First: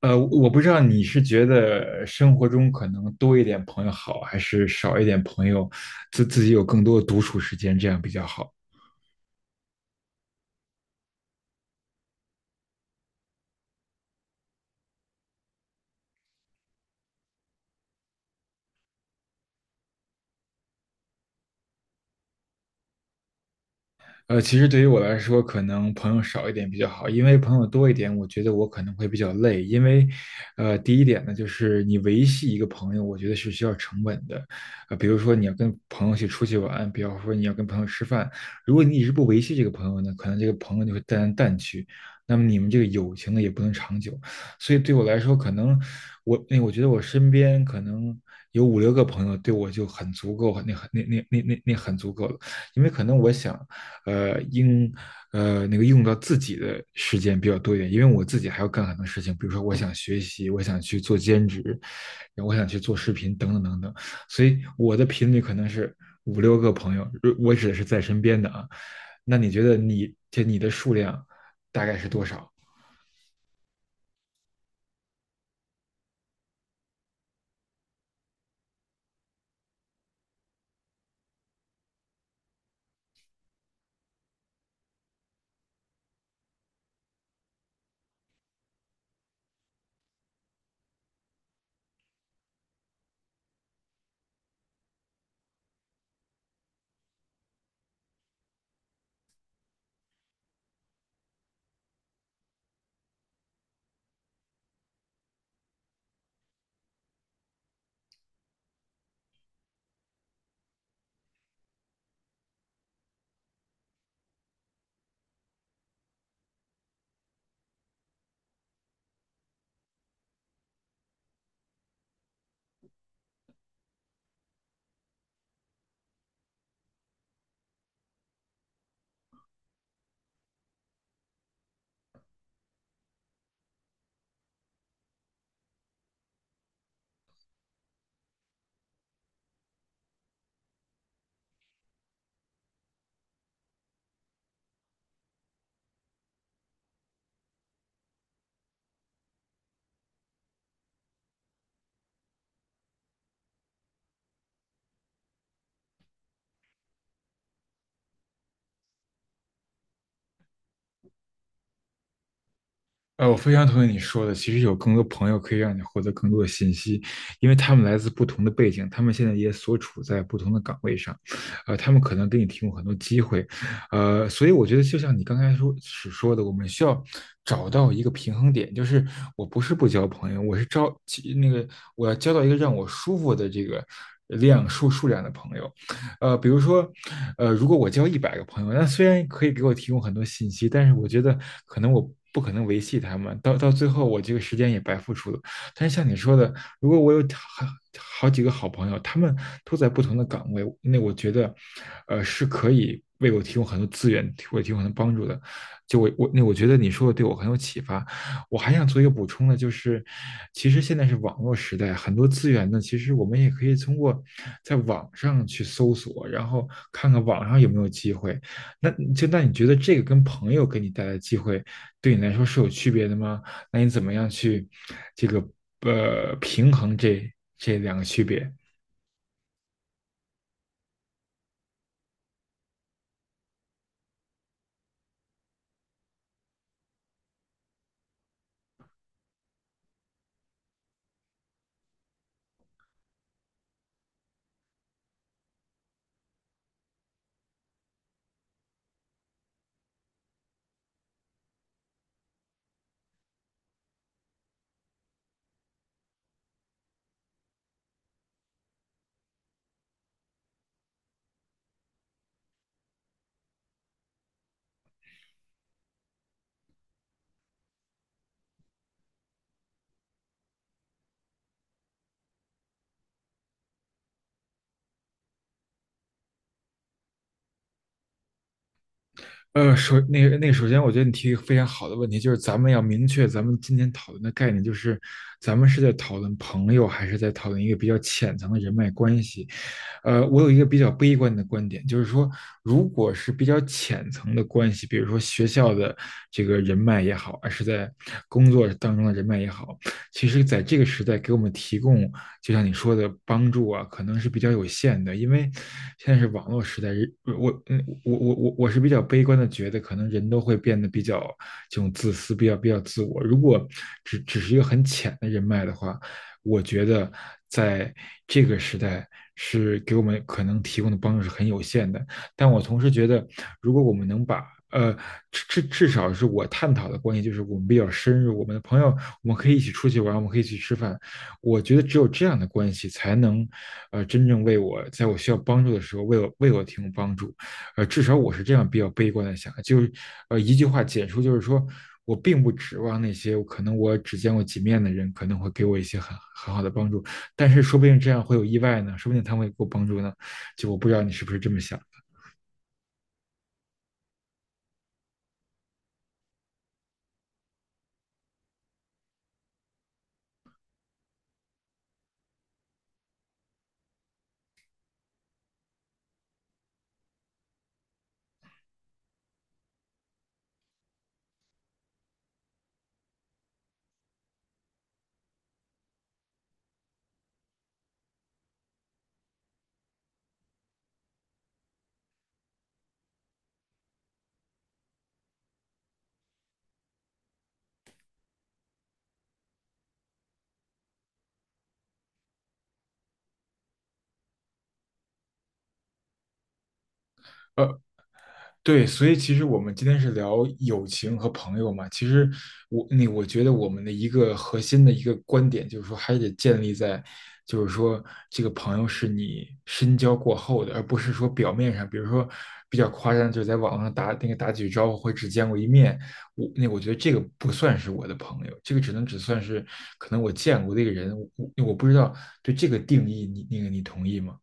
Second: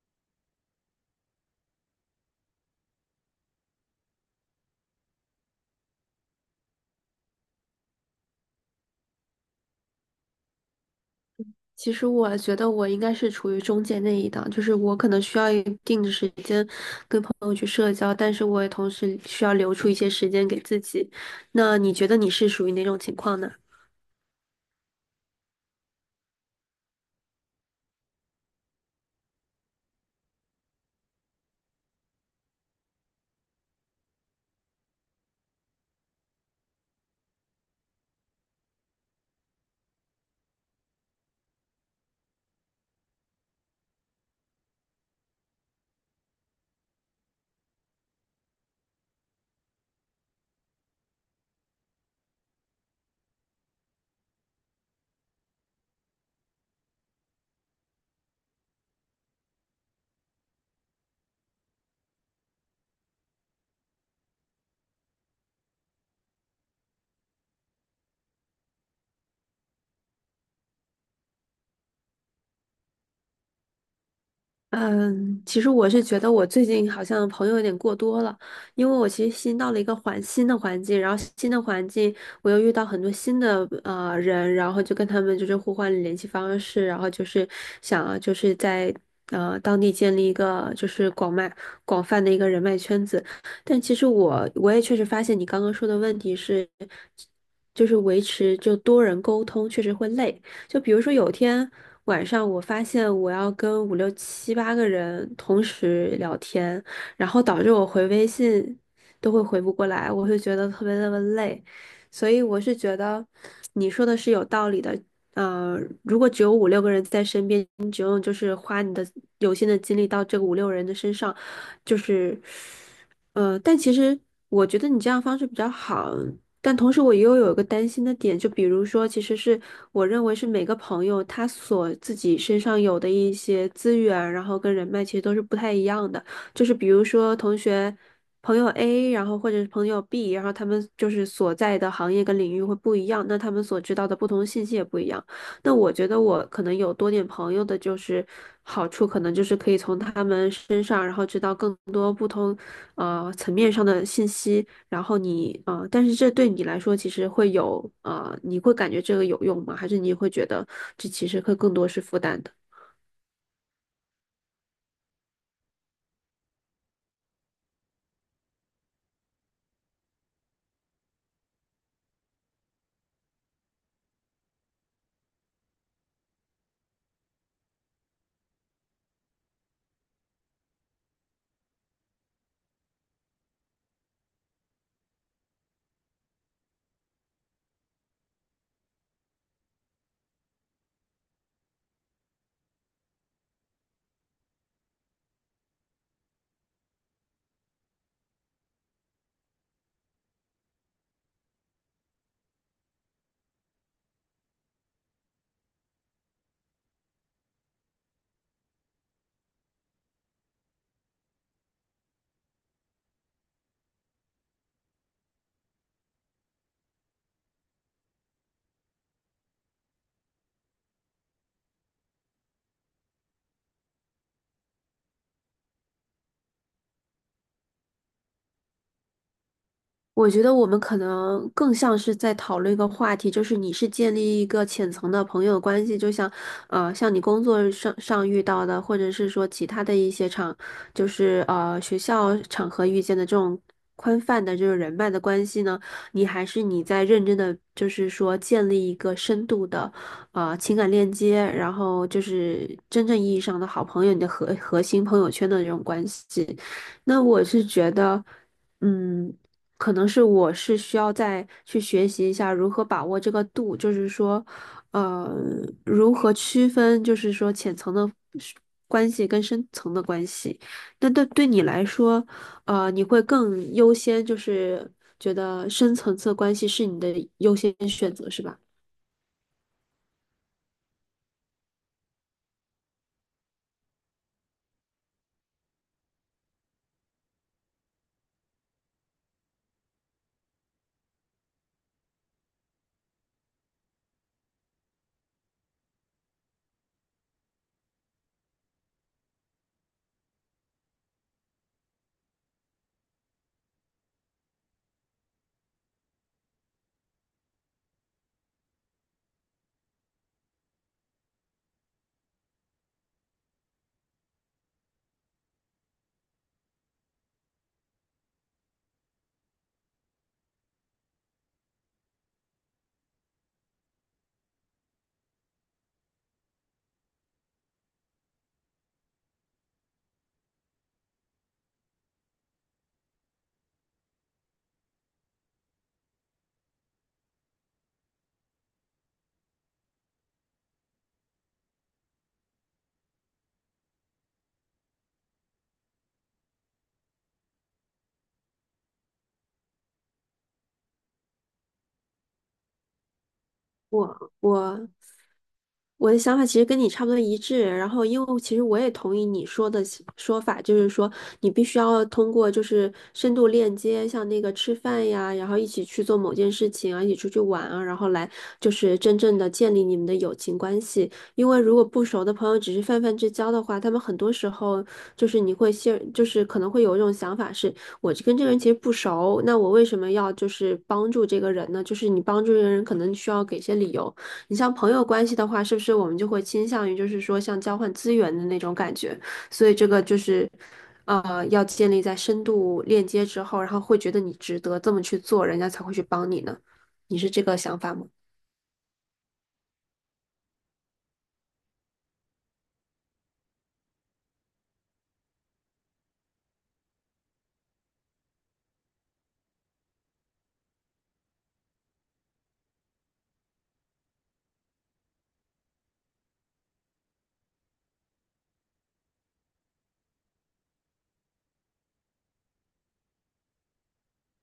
我不知道你是觉得生活中可能多一点朋友好，还是少一点朋友，自己有更多的独处时间，这样比较好。其实我觉得我应该是处于中间那一档，就是我可能需要一定的时间跟朋友去社交，但是我也同时需要留出一些时间给自己。那你觉得你是属于哪种情况呢？其实对于我来说，可能朋友少一点比较好，因为朋友多一点，我觉得我可能会比较累。因为，第一点呢，就是你维系一个朋友，我觉得是需要成本的。比如说你要跟朋友去出去玩，比方说你要跟朋友吃饭，如果你一直不维系这个朋友呢，可能这个朋友就会淡来淡去，那么你们这个友情呢也不能长久。所以对我来说，可能我觉得我身边可能有五六个朋友，对我就很足够，那很那那那那那很足够了，因为可能我想。呃应呃那个用到自己的时间比较多一点，因为我自己还要干很多事情，比如说我想学习，我想去做兼职，然后我想去做视频等等等等，所以我的频率可能是五六个朋友，我指的是在身边的啊。那你觉得你的数量大概是多少？嗯，其实我是觉得我最近好像朋友有点过多了，因为我其实新到了一个新的环境，然后新的环境我又遇到很多新的人，然后就跟他们就是互换联系方式，然后就是想啊就是在当地建立一个就是广泛的一个人脉圈子，但其实我也确实发现你刚刚说的问题是，就是维持就多人沟通确实会累。就比如说有天，晚上我发现我要跟五六七八个人同时聊天，然后导致我回微信都会回不过来，我会觉得特别特别累，所以我是觉得你说的是有道理的。呃，如果只有五六个人在身边，你只用就是花你的有限的精力到这个五六人的身上，就是，但其实我觉得你这样方式比较好，但同时，我又有一个担心的点，就比如说，其实是我认为是每个朋友他所自己身上有的一些资源，然后跟人脉其实都是不太一样的。就是比如说，同学、朋友 A，然后或者是朋友 B，然后他们就是所在的行业跟领域会不一样，那他们所知道的不同信息也不一样。那我觉得我可能有多点朋友的，就是好处可能就是可以从他们身上，然后知道更多不同层面上的信息。然后但是这对你来说其实会有你会感觉这个有用吗？还是你会觉得这其实会更多是负担的？我非常同意你说的。其实有更多朋友可以让你获得更多的信息，因为他们来自不同的背景，他们现在也所处在不同的岗位上，他们可能给你提供很多机会，所以我觉得就像你刚才说所说的，我们需要找到一个平衡点，就是我不是不交朋友，我是招其那个我要交到一个让我舒服的这个数量的朋友，比如说，如果我交100个朋友，那虽然可以给我提供很多信息，但是我觉得可能我不可能维系他们，到最后我这个时间也白付出了。但是像你说的，如果我有好几个好朋友，他们都在不同的岗位，那我觉得，是可以为我提供很多资源，为我提供很多帮助的。就我我那我觉得你说的对我很有启发。我还想做一个补充的，就是其实现在是网络时代，很多资源呢，其实我们也可以通过在网上去搜索，然后看看网上有没有机会。那你觉得这个跟朋友给你带来的机会，对你来说是有区别的吗？那你怎么样去这个平衡这两个区别？我觉得我们可能更像是在讨论一个话题，就是你是建立一个浅层的朋友关系，就像，像你工作上遇到的，或者是说其他的一些，就是学校场合遇见的这种宽泛的这种人脉的关系呢，你还是你在认真的，就是说建立一个深度的，情感链接，然后就是真正意义上的好朋友，你的核心朋友圈的这种关系。那我是觉得，嗯。可能是我是需要再去学习一下如何把握这个度，就是说，呃，如何区分，就是说浅层的是关系跟深层的关系。那对你来说，你会更优先，就是觉得深层次关系是你的优先选择，是吧？呃，首那个那个，首先我觉得你提一个非常好的问题，就是咱们要明确咱们今天讨论的概念，就是咱们是在讨论朋友，还是在讨论一个比较浅层的人脉关系？我有一个比较悲观的观点，就是说，如果是比较浅层的关系，比如说学校的这个人脉也好，还是在工作当中的人脉也好，其实在这个时代给我们提供就像你说的帮助啊，可能是比较有限的，因为现在是网络时代，我嗯我我我我是比较悲观的，觉得可能人都会变得比较这种自私，比较自我。如果只是一个很浅的人脉的话，我觉得在这个时代是给我们可能提供的帮助是很有限的。但我同时觉得，如果我们能把呃，至少是我探讨的关系，就是我们比较深入，我们的朋友，我们可以一起出去玩，我们可以一起吃饭，我觉得只有这样的关系才能，真正为我在我需要帮助的时候为我提供帮助，至少我是这样比较悲观的想，就是，一句话简述就是说我并不指望那些可能我只见过几面的人可能会给我一些很好的帮助，但是说不定这样会有意外呢，说不定他们会给我帮助呢，就我不知道你是不是这么想。我我我的想法其实跟你差不多一致，然后因为其实我也同意你说的说法，就是说你必须要通过就是深度链接，像那个吃饭呀，然后一起去做某件事情啊，一起出去玩啊，然后来就是真正的建立你们的友情关系。因为如果不熟的朋友只是泛泛之交的话，他们很多时候就是你会陷，就是可能会有一种想法是。我就跟这个人其实不熟，那我为什么要就是帮助这个人呢？就是你帮助这个人，可能需要给一些理由。你像朋友关系的话，是不是我们就会倾向于就是说像交换资源的那种感觉？所以这个就是，要建立在深度链接之后，然后会觉得你值得这么去做，人家才会去帮你呢。你是这个想呃，法吗？对，所以其实我们今天是聊友情和朋友嘛。其实我觉得我们的一个核心的一个观点就是说，还得建立在，就是说这个朋友是你深交过后的，而不是说表面上，比如说比较夸张，就是在网上打那个打几句招呼或者只见过一面，我觉得这个不算是我的朋友，这个只能算是可能我见过的一个人，我不知道对这个定义你那个你同意吗？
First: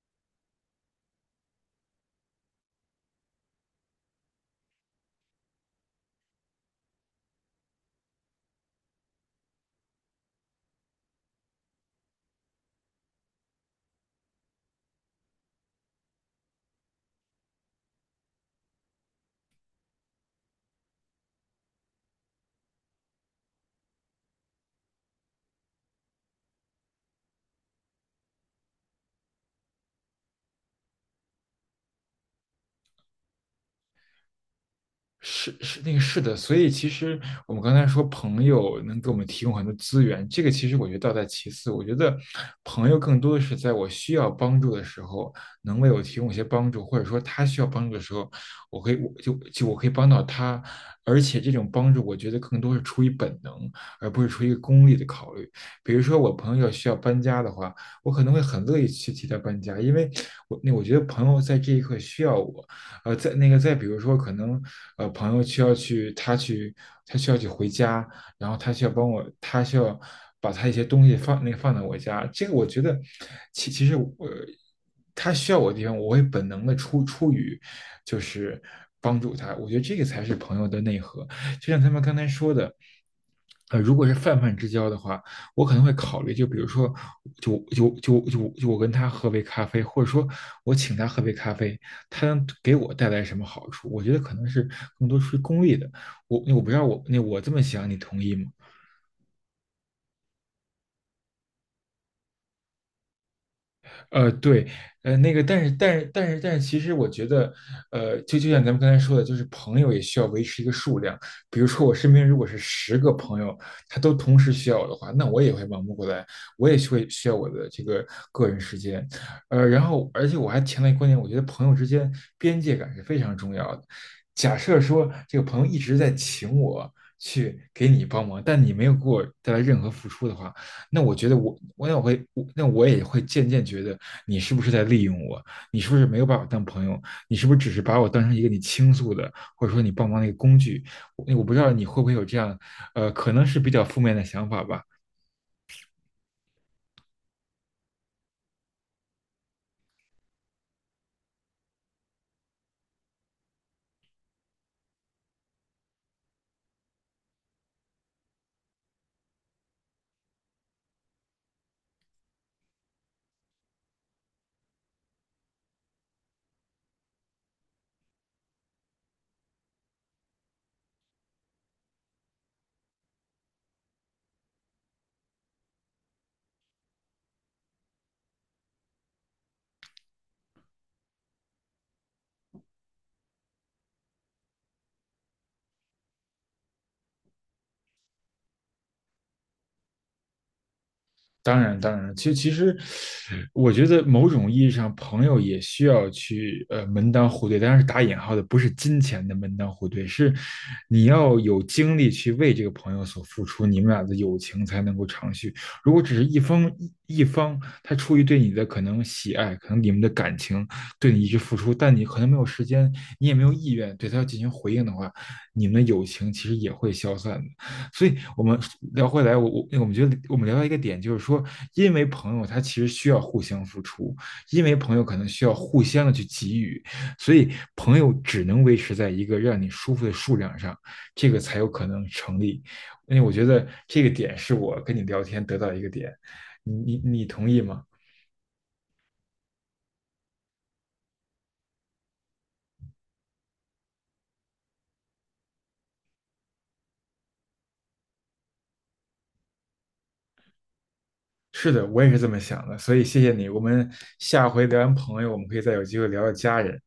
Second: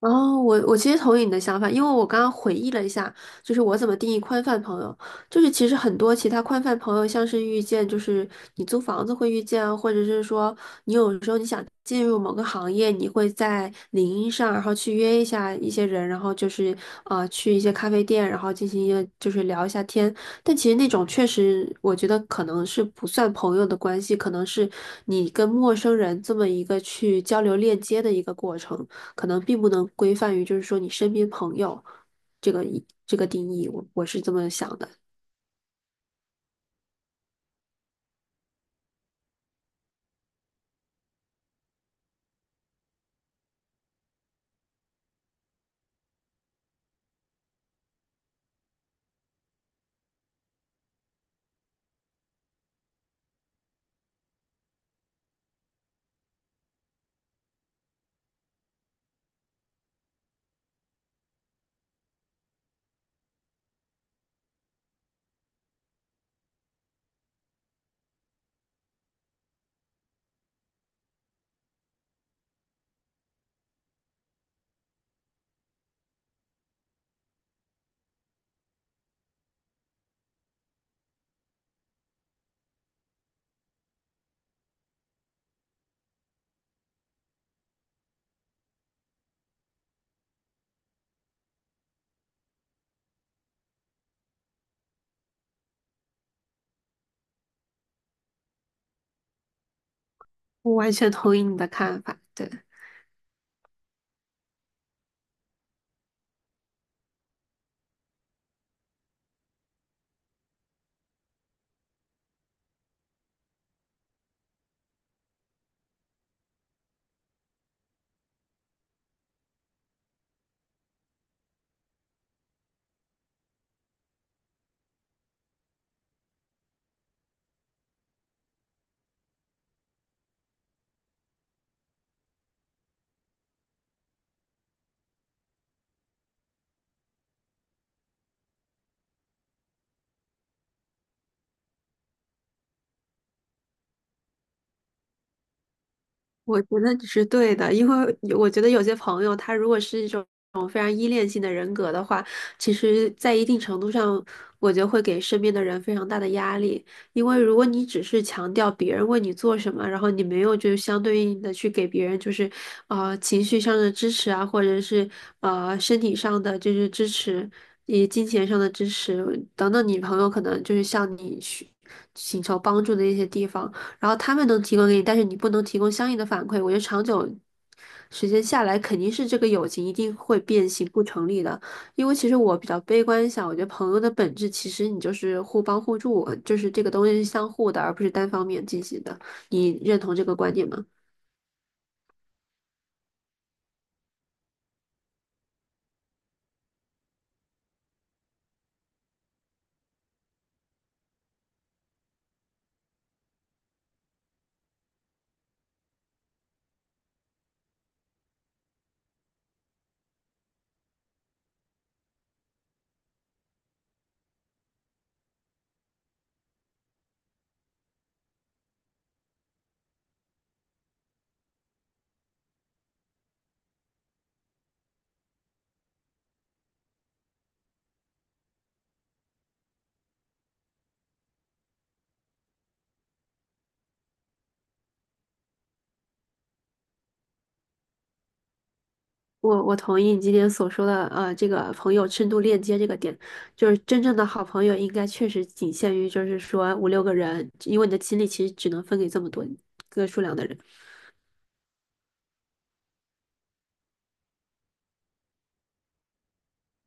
哦，我其实同意你的想法，因为我刚刚回忆了一下，就是我怎么定义宽泛朋友，就是其实很多其他宽泛朋友，像是遇见，就是你租房子会遇见啊，或者是说你有时候你想进入某个行业，你会在领英上，然后去约一下一些人，然后就是去一些咖啡店，然后进行一个就是聊一下天。但其实那种确实，我觉得可能是不算朋友的关系，可能是你跟陌生人这么一个去交流链接的一个过程。可能并不能规范于就是说你身边朋友这个这个定义，我是这么想的，是的，所以其实我们刚才说朋友能给我们提供很多资源，这个其实我觉得倒在其次。我觉得朋友更多的是在我需要帮助的时候，能为我提供一些帮助，或者说他需要帮助的时候，我可以帮到他。而且这种帮助，我觉得更多是出于本能，而不是出于一个功利的考虑。比如说我朋友需要搬家的话，我可能会很乐意去替他搬家，因为我觉得朋友在这一刻需要我，呃，再那个再比如说，可能呃朋友需要去他去他需要去回家，然后他需要帮我，他需要把他一些东西放那个放在我家，这个我觉得其实他需要我的地方，我会本能的出于就是帮助他，我觉得这个才是朋友的内核，就像他们刚才说的，如果是泛泛之交的话，我可能会考虑，就比如说，就我跟他喝杯咖啡，或者说我请他喝杯咖啡，他能给我带来什么好处？我觉得可能是更多出于功利的。我不知道我这么想，你同意吗？我完全同意你的看法，对。对，但是，其实我觉得，就像咱们刚才说的，就是朋友也需要维持一个数量。比如说，我身边如果是10个朋友，他都同时需要我的话，那我也会忙不过来，我也会需要我的这个个人时间。然后，而且我还强调一个观点，我觉得朋友之间边界感是非常重要的。假设说这个朋友一直在请我去给你帮忙，但你没有给我带来任何付出的话，那我觉得我我那我会我那我也会渐渐觉得你是不是在利用我？你是不是没有把我当朋友？你是不是只是把我当成一个你倾诉的，或者说你帮忙的一个工具？我不知道你会不会有这样，可能是比较负面的想法吧。我觉得你是对的，因为我觉得有些朋友他如果是一种非常依恋性的人格的话，其实，在一定程度上，我觉得会给身边的人非常大的压力。因为如果你只是强调别人为你做什么，然后你没有就相对应的去给别人就是情绪上的支持啊，或者是身体上的就是支持，以及金钱上的支持等等，你朋友可能就是向你去请求帮助的一些地方。然后他们能提供给你，但是你不能提供相应的反馈。我觉得长久时间下来，肯定是这个友情一定会变形不成立的。因为其实我比较悲观一下，我觉得朋友的本质其实你就是互帮互助，就是这个东西是相互的，而不是单方面进行的。你认同这个观点吗？当然，当然，其实，我觉得某种意义上，朋友也需要去门当户对，当然是打引号的，不是金钱的门当户对，是你要有精力去为这个朋友所付出，你们俩的友情才能够长续。如果只是一方，他出于对你的可能喜爱，可能你们的感情对你一直付出，但你可能没有时间，你也没有意愿对他进行回应的话，你们的友情其实也会消散的。所以我们聊回来，我们觉得我们聊到一个点，就是说，因为朋友他其实需要互相付出，因为朋友可能需要互相的去给予，所以朋友只能维持在一个让你舒服的数量上，这个才有可能成立。因为我觉得这个点是我跟你聊天得到一个点，你同意吗？我同意你今天所说的，这个朋友深度链接这个点，就是真正的好朋友应该确实仅限于就是说五六个人，因为你的精力其实只能分给这么多个数量的人。是的，我也是这么想的，所以谢谢你。我们下回聊完朋友，我们可以再有机会聊聊家人。